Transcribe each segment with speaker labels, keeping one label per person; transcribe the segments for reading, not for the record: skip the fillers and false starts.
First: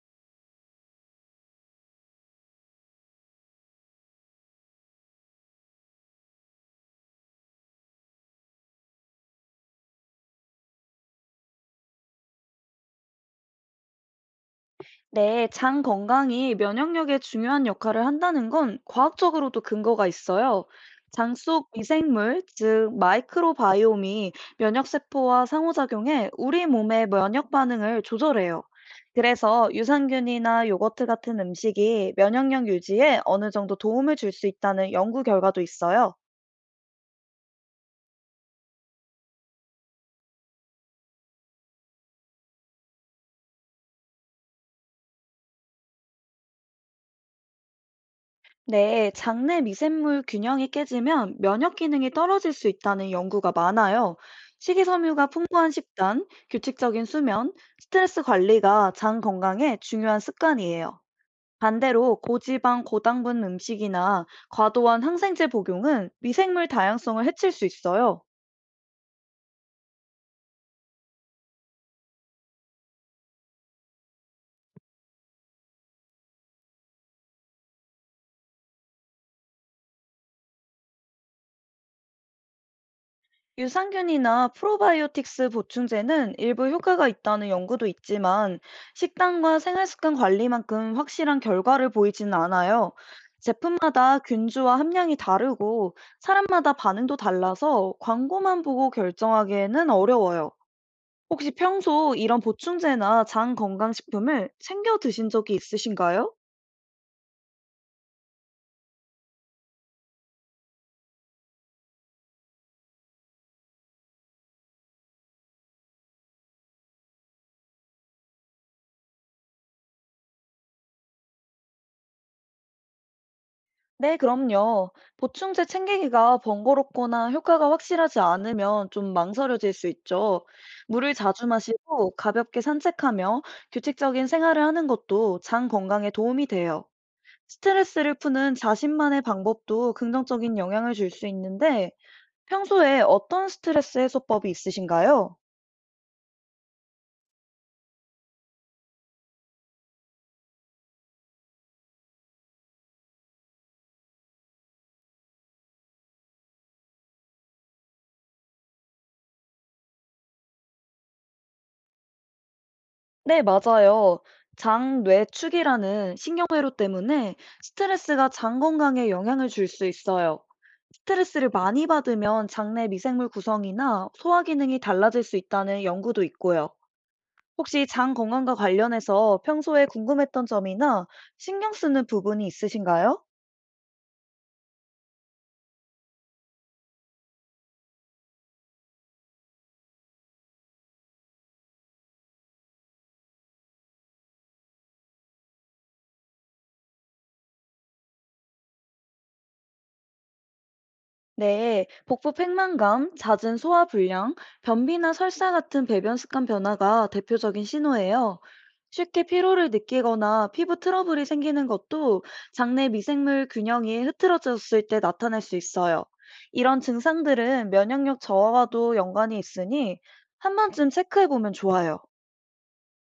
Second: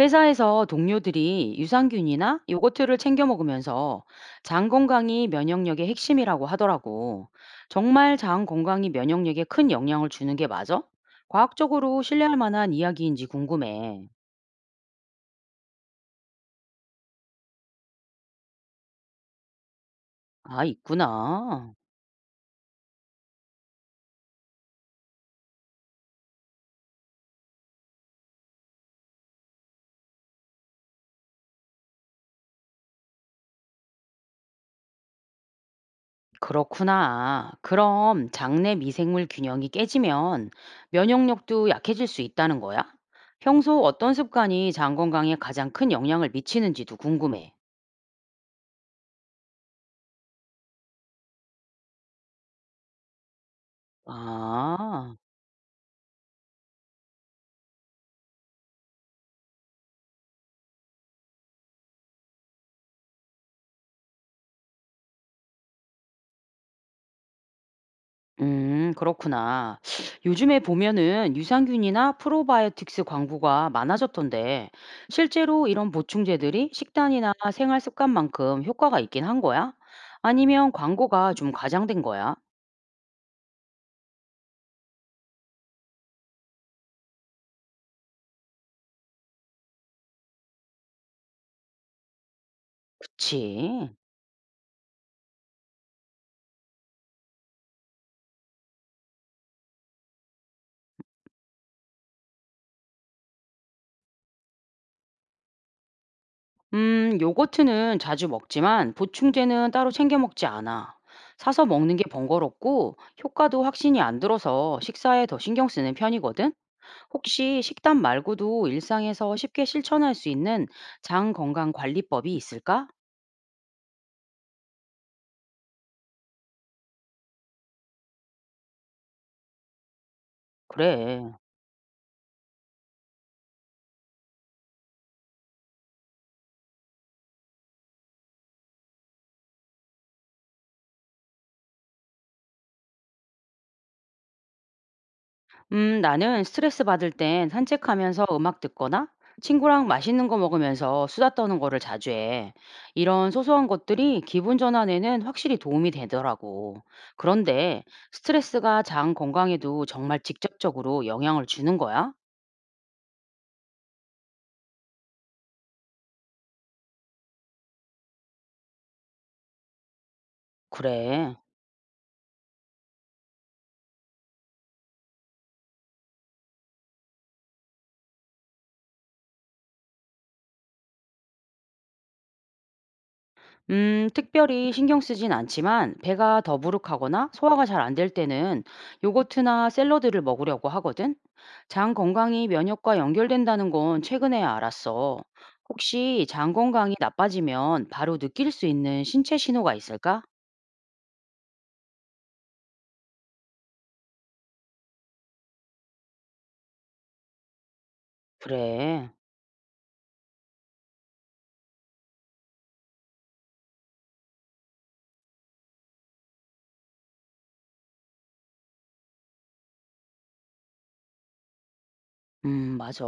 Speaker 1: 회사에서 동료들이 유산균이나 요거트를 챙겨 먹으면서 장 건강이 면역력의 핵심이라고 하더라고. 정말 장 건강이 면역력에 큰 영향을 주는 게 맞아? 과학적으로 신뢰할 만한 이야기인지 궁금해.
Speaker 2: 네, 장 건강이 면역력에 중요한 역할을 한다는 건 과학적으로도 근거가
Speaker 1: 아,
Speaker 2: 있어요. 장 속
Speaker 1: 있구나.
Speaker 2: 미생물, 즉 마이크로바이옴이 면역세포와 상호작용해 우리 몸의 면역 반응을 조절해요. 그래서 유산균이나 요거트 같은 음식이 면역력 유지에 어느 정도 도움을 줄 수 있다는 연구 결과도 있어요.
Speaker 1: 그렇구나. 그럼 장내 미생물 균형이 깨지면 면역력도 약해질 수 있다는 거야? 평소 어떤 습관이 장 건강에 가장 큰 영향을 미치는지도 궁금해.
Speaker 2: 네, 장내 미생물 균형이 깨지면 면역 기능이 떨어질 수 있다는 연구가 많아요.
Speaker 1: 아.
Speaker 2: 식이섬유가 풍부한 식단, 규칙적인 수면, 스트레스 관리가 장 건강에 중요한 습관이에요. 반대로 고지방, 고당분 음식이나 과도한 항생제 복용은 미생물 다양성을 해칠 수 있어요.
Speaker 1: 그렇구나. 요즘에 보면은 유산균이나 프로바이오틱스 광고가 많아졌던데, 실제로 이런 보충제들이 식단이나 생활 습관만큼 효과가 있긴 한 거야? 아니면 광고가 좀 과장된 거야?
Speaker 2: 유산균이나 프로바이오틱스 보충제는 일부 효과가 있다는 연구도 있지만 식단과 생활습관 관리만큼 확실한 결과를 보이지는 않아요.
Speaker 1: 그치.
Speaker 2: 제품마다 균주와 함량이 다르고 사람마다 반응도 달라서 광고만 보고 결정하기에는 어려워요. 혹시 평소 이런 보충제나 장 건강식품을 챙겨 드신 적이 있으신가요?
Speaker 1: 요거트는 자주 먹지만 보충제는 따로 챙겨 먹지 않아. 사서 먹는 게 번거롭고 효과도 확신이 안 들어서 식사에 더 신경 쓰는 편이거든? 혹시 식단 말고도 일상에서 쉽게 실천할 수 있는 장 건강 관리법이 있을까?
Speaker 2: 네, 그럼요. 보충제 챙기기가 번거롭거나 효과가 확실하지 않으면 좀 망설여질 수 있죠. 물을
Speaker 1: 그래.
Speaker 2: 자주 마시고 가볍게 산책하며 규칙적인 생활을 하는 것도 장 건강에 도움이 돼요. 스트레스를 푸는 자신만의 방법도 긍정적인 영향을 줄 수 있는데 평소에 어떤 스트레스 해소법이 있으신가요?
Speaker 1: 나는 스트레스 받을 땐 산책하면서 음악 듣거나 친구랑 맛있는 거 먹으면서 수다 떠는 거를 자주 해. 이런 소소한 것들이 기분 전환에는 확실히 도움이 되더라고. 그런데 스트레스가 장 건강에도 정말 직접적으로 영향을 주는 거야?
Speaker 2: 네, 맞아요. 장뇌축이라는 신경회로 때문에 스트레스가 장 건강에 영향을 줄 수 있어요.
Speaker 1: 그래.
Speaker 2: 스트레스를 많이 받으면 장내 미생물 구성이나 소화 기능이 달라질 수 있다는 연구도 있고요. 혹시 장 건강과 관련해서 평소에 궁금했던 점이나 신경 쓰는 부분이 있으신가요?
Speaker 1: 특별히 신경 쓰진 않지만 배가 더부룩하거나 소화가 잘 안될 때는 요거트나 샐러드를 먹으려고 하거든. 장 건강이 면역과 연결된다는 건 최근에야 알았어. 혹시 장 건강이 나빠지면 바로 느낄 수 있는 신체 신호가 있을까?
Speaker 2: 네, 복부 팽만감, 잦은 소화 불량, 변비나 설사 같은 배변 습관 변화가 대표적인 신호예요.
Speaker 1: 그래.
Speaker 2: 쉽게 피로를 느끼거나 피부 트러블이 생기는 것도 장내 미생물 균형이 흐트러졌을 때 나타날 수 있어요. 이런 증상들은 면역력 저하와도 연관이 있으니 한 번쯤 체크해 보면 좋아요.
Speaker 1: 맞아.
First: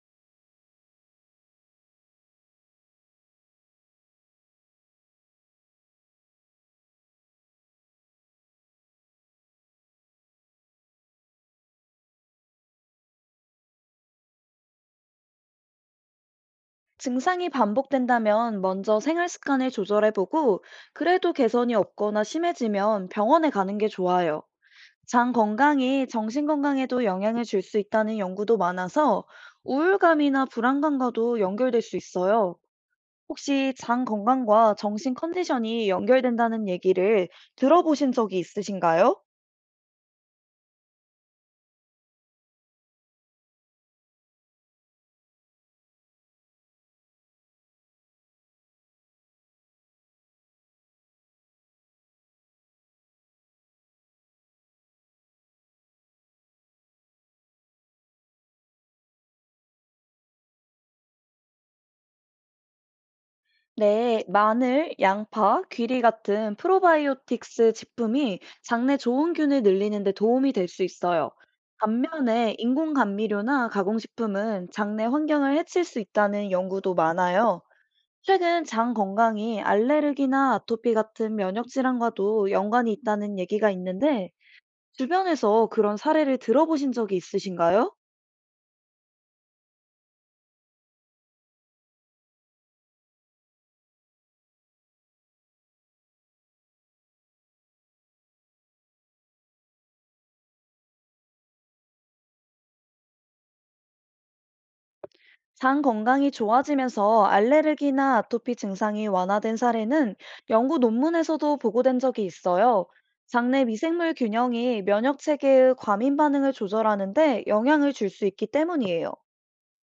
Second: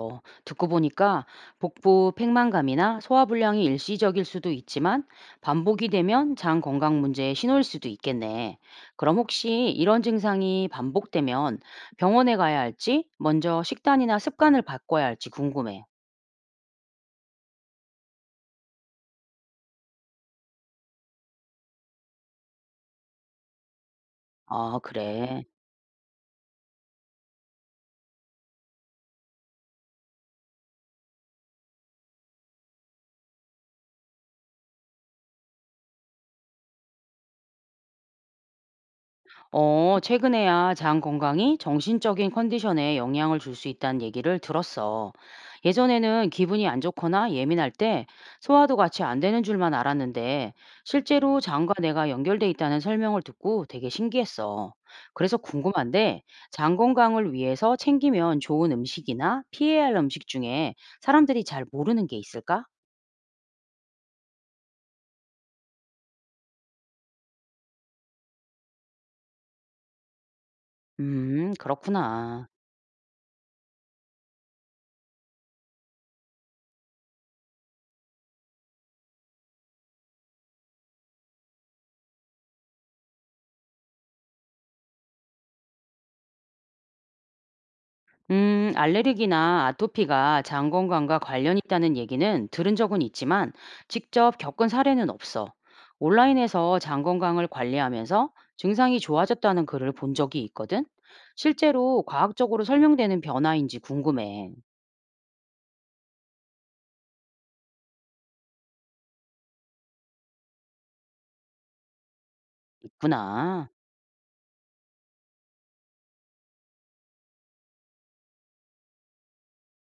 Speaker 1: 듣고 보니까 복부 팽만감이나 소화불량이 일시적일 수도 있지만 반복이 되면 장 건강 문제의 신호일 수도 있겠네. 그럼 혹시 이런 증상이 반복되면 병원에 가야 할지, 먼저 식단이나 습관을 바꿔야 할지 궁금해.
Speaker 2: 증상이 반복된다면 먼저 생활 습관을 조절해 보고 그래도 개선이 없거나 심해지면 병원에 가는 게 좋아요.
Speaker 1: 아,
Speaker 2: 장
Speaker 1: 그래.
Speaker 2: 건강이 정신 건강에도 영향을 줄 수 있다는 연구도 많아서 우울감이나 불안감과도 연결될 수 있어요. 혹시 장 건강과 정신 컨디션이 연결된다는 얘기를 들어보신 적이 있으신가요?
Speaker 1: 어, 최근에야 장 건강이 정신적인 컨디션에 영향을 줄 수 있다는 얘기를 들었어. 예전에는 기분이 안 좋거나 예민할 때 소화도 같이 안 되는 줄만 알았는데 실제로 장과 뇌가 연결돼 있다는 설명을 듣고 되게 신기했어. 그래서 궁금한데 장 건강을 위해서 챙기면 좋은 음식이나 피해야 할 음식 중에 사람들이 잘 모르는 게 있을까?
Speaker 2: 네, 마늘, 양파, 귀리 같은 프로바이오틱스 제품이 장내 좋은 균을 늘리는 데 도움이 될 수 있어요.
Speaker 1: 그렇구나.
Speaker 2: 반면에 인공 감미료나 가공식품은 장내 환경을 해칠 수 있다는 연구도 많아요. 최근 장 건강이 알레르기나 아토피 같은 면역 질환과도 연관이 있다는 얘기가 있는데, 주변에서 그런 사례를 들어보신 적이 있으신가요?
Speaker 1: 알레르기나 아토피가 장 건강과 관련 있다는 얘기는 들은 적은 있지만 직접 겪은 사례는 없어. 온라인에서 장 건강을 관리하면서 증상이 좋아졌다는 글을 본 적이 있거든. 실제로 과학적으로 설명되는 변화인지 궁금해.
Speaker 2: 장 건강이 좋아지면서 알레르기나 아토피 증상이 완화된 사례는 연구 논문에서도 보고된 적이 있어요. 장내
Speaker 1: 있구나.
Speaker 2: 미생물 균형이 면역 체계의 과민 반응을 조절하는데 영향을 줄 수 있기 때문이에요.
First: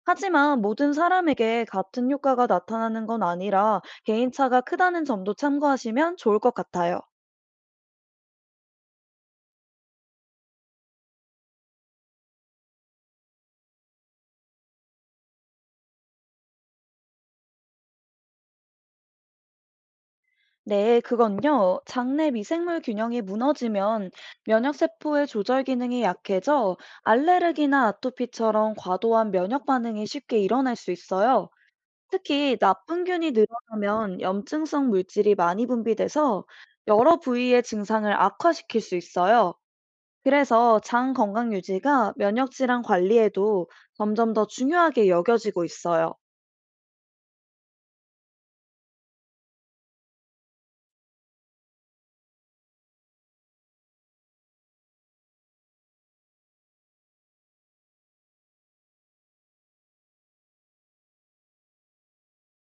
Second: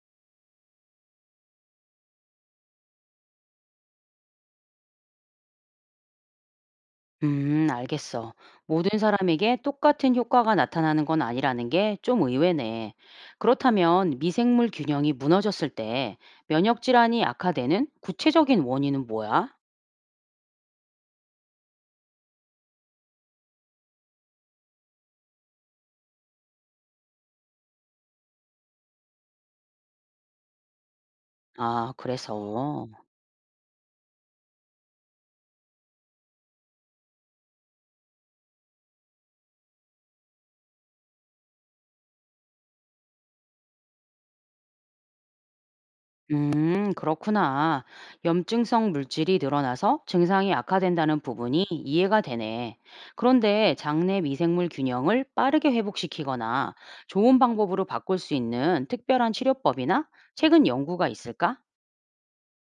Speaker 2: 하지만 모든 사람에게 같은 효과가 나타나는 건 아니라 개인차가 크다는 점도 참고하시면 좋을 것 같아요.
Speaker 1: 알겠어. 모든 사람에게 똑같은 효과가 나타나는 건 아니라는 게 좀 의외네. 그렇다면 미생물 균형이 무너졌을 때 면역 질환이 악화되는 구체적인 원인은 뭐야?
Speaker 2: 네, 그건요. 장내 미생물 균형이 무너지면 면역세포의 조절 기능이 약해져 알레르기나 아토피처럼 과도한 면역 반응이 쉽게 일어날 수 있어요.
Speaker 1: 아, 그래서.
Speaker 2: 특히 나쁜 균이 늘어나면 염증성 물질이 많이 분비돼서 여러 부위의 증상을 악화시킬 수 있어요. 그래서 장 건강 유지가 면역 질환 관리에도 점점 더 중요하게 여겨지고 있어요.
Speaker 1: 그렇구나. 염증성 물질이 늘어나서 증상이 악화된다는 부분이 이해가 되네. 그런데 장내 미생물 균형을 빠르게 회복시키거나 좋은 방법으로 바꿀 수 있는 특별한 치료법이나 최근 연구가 있을까?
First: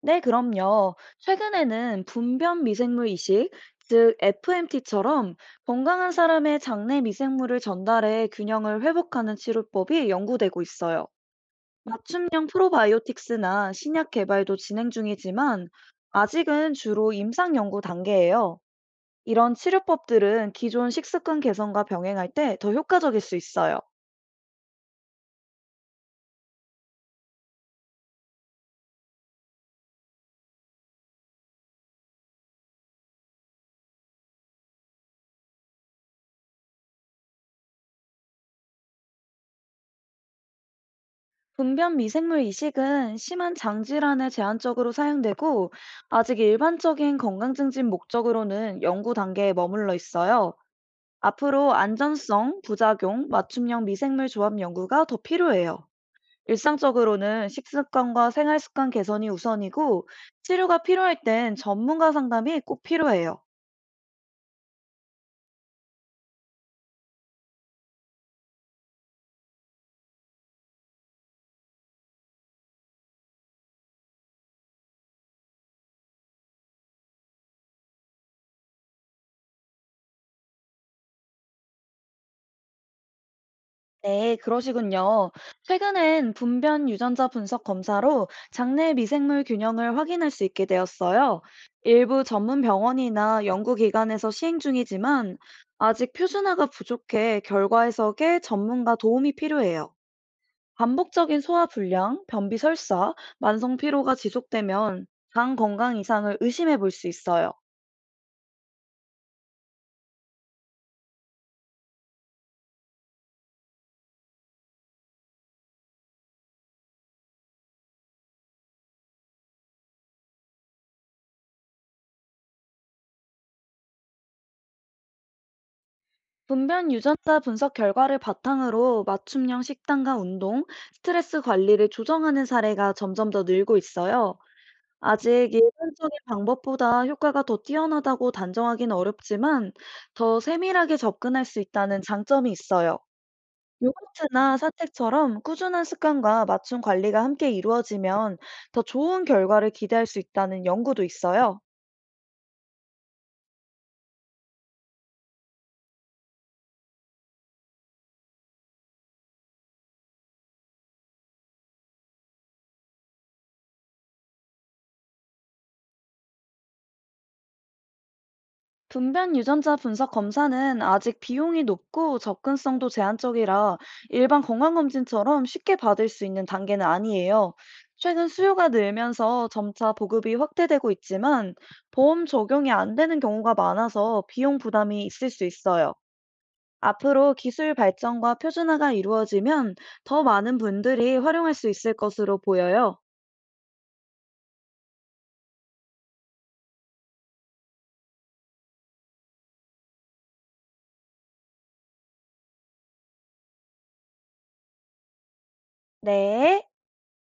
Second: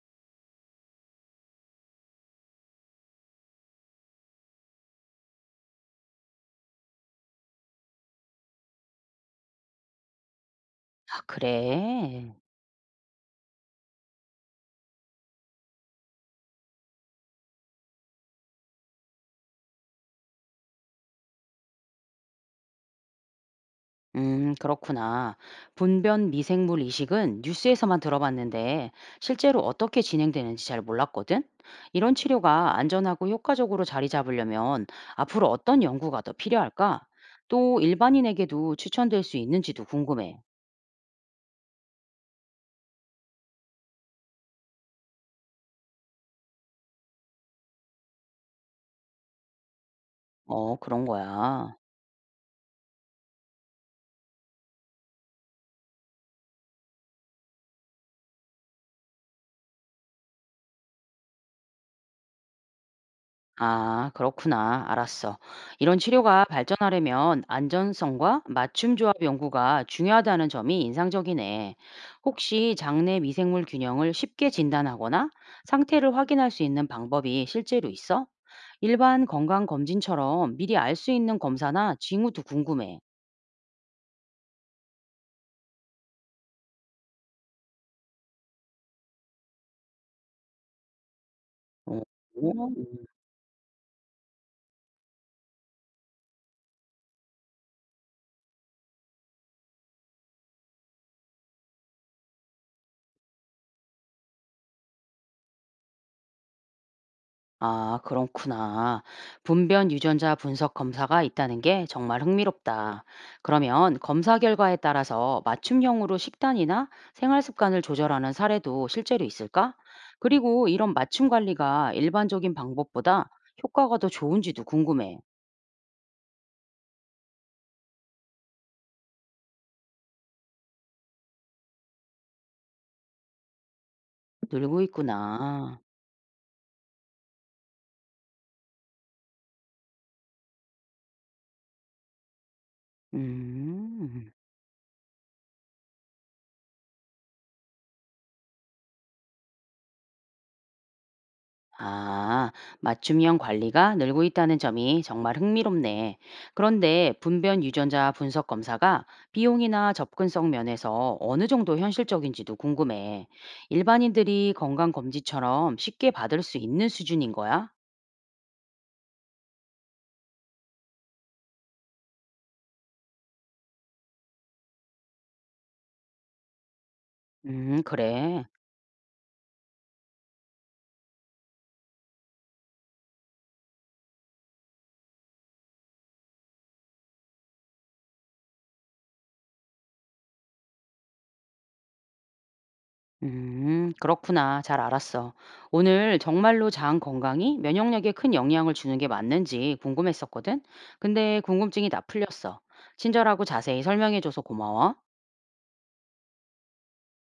Speaker 2: 네, 그럼요. 최근에는 분변 미생물 이식, 즉 FMT처럼 건강한 사람의 장내 미생물을 전달해 균형을 회복하는 치료법이 연구되고 있어요.
Speaker 1: 아, 그래.
Speaker 2: 맞춤형 프로바이오틱스나 신약 개발도 진행 중이지만 아직은 주로 임상 연구 단계예요. 이런 치료법들은 기존 식습관 개선과 병행할 때 더 효과적일 수 있어요.
Speaker 1: 그렇구나. 분변 미생물 이식은 뉴스에서만 들어봤는데 실제로 어떻게 진행되는지 잘 몰랐거든? 이런 치료가 안전하고 효과적으로 자리 잡으려면 앞으로 어떤 연구가 더 필요할까? 또 일반인에게도 추천될 수 있는지도 궁금해.
Speaker 2: 분변 미생물 이식은 심한 장질환에 제한적으로 사용되고 아직 일반적인 건강 증진 목적으로는 연구 단계에 머물러 있어요.
Speaker 1: 어, 그런
Speaker 2: 앞으로
Speaker 1: 거야.
Speaker 2: 안전성, 부작용, 맞춤형 미생물 조합 연구가 더 필요해요. 일상적으로는 식습관과 생활 습관 개선이 우선이고 치료가 필요할 땐 전문가 상담이 꼭 필요해요.
Speaker 1: 아, 그렇구나. 알았어. 이런 치료가 발전하려면 안전성과 맞춤 조합 연구가 중요하다는 점이 인상적이네. 혹시 장내 미생물 균형을 쉽게 진단하거나 상태를 확인할 수 있는 방법이 실제로 있어? 일반 건강 검진처럼 미리 알 수 있는 검사나 징후도 궁금해.
Speaker 2: 네, 그러시군요. 최근엔 분변 유전자 분석 검사로 장내 미생물 균형을 확인할 수 있게 되었어요.
Speaker 1: 어, 어,
Speaker 2: 일부 전문
Speaker 1: 음. 음.
Speaker 2: 병원이나 연구기관에서 시행 중이지만 아직 표준화가 부족해 결과 해석에 전문가 도움이 필요해요. 반복적인 소화 불량, 변비 설사, 만성 피로가 지속되면 장 건강 이상을 의심해 볼 수 있어요.
Speaker 1: 아, 그렇구나. 분변 유전자 분석 검사가 있다는 게 정말 흥미롭다. 그러면 검사 결과에 따라서 맞춤형으로 식단이나 생활 습관을 조절하는 사례도 실제로 있을까? 그리고 이런 맞춤 관리가 일반적인 방법보다 효과가 더 좋은지도 궁금해.
Speaker 2: 분변 유전자 분석 결과를 바탕으로 맞춤형 식단과 운동, 스트레스 관리를 조정하는 사례가 점점 더 늘고 있어요.
Speaker 1: 늘고
Speaker 2: 아직
Speaker 1: 있구나.
Speaker 2: 일반적인 방법보다 효과가 더 뛰어나다고 단정하기는 어렵지만 더 세밀하게 접근할 수 있다는 장점이 있어요.
Speaker 1: 음.
Speaker 2: 요거트나 사택처럼 꾸준한 습관과 맞춤 관리가 함께 이루어지면 더 좋은 결과를 기대할 수 있다는 연구도 있어요.
Speaker 1: 아, 맞춤형 관리가 늘고 있다는 점이 정말 흥미롭네. 그런데 분변 유전자 분석 검사가 비용이나 접근성 면에서 어느 정도 현실적인지도 궁금해. 일반인들이 건강검진처럼 쉽게 받을 수 있는 수준인 거야?
Speaker 2: 분변 유전자 분석 검사는 아직 비용이 높고 접근성도 제한적이라 일반 건강검진처럼 쉽게 받을 수 있는 단계는 아니에요. 최근
Speaker 1: 그래.
Speaker 2: 수요가 늘면서 점차 보급이 확대되고 있지만 보험 적용이 안 되는 경우가 많아서 비용 부담이 있을 수 있어요. 앞으로 기술 발전과 표준화가 이루어지면 더 많은 분들이 활용할 수 있을 것으로 보여요.
Speaker 1: 그렇구나. 잘 알았어. 오늘 정말로 장 건강이 면역력에 큰 영향을 주는 게 맞는지 궁금했었거든? 근데 궁금증이 다 풀렸어. 친절하고 자세히 설명해줘서 고마워.
Speaker 2: 네.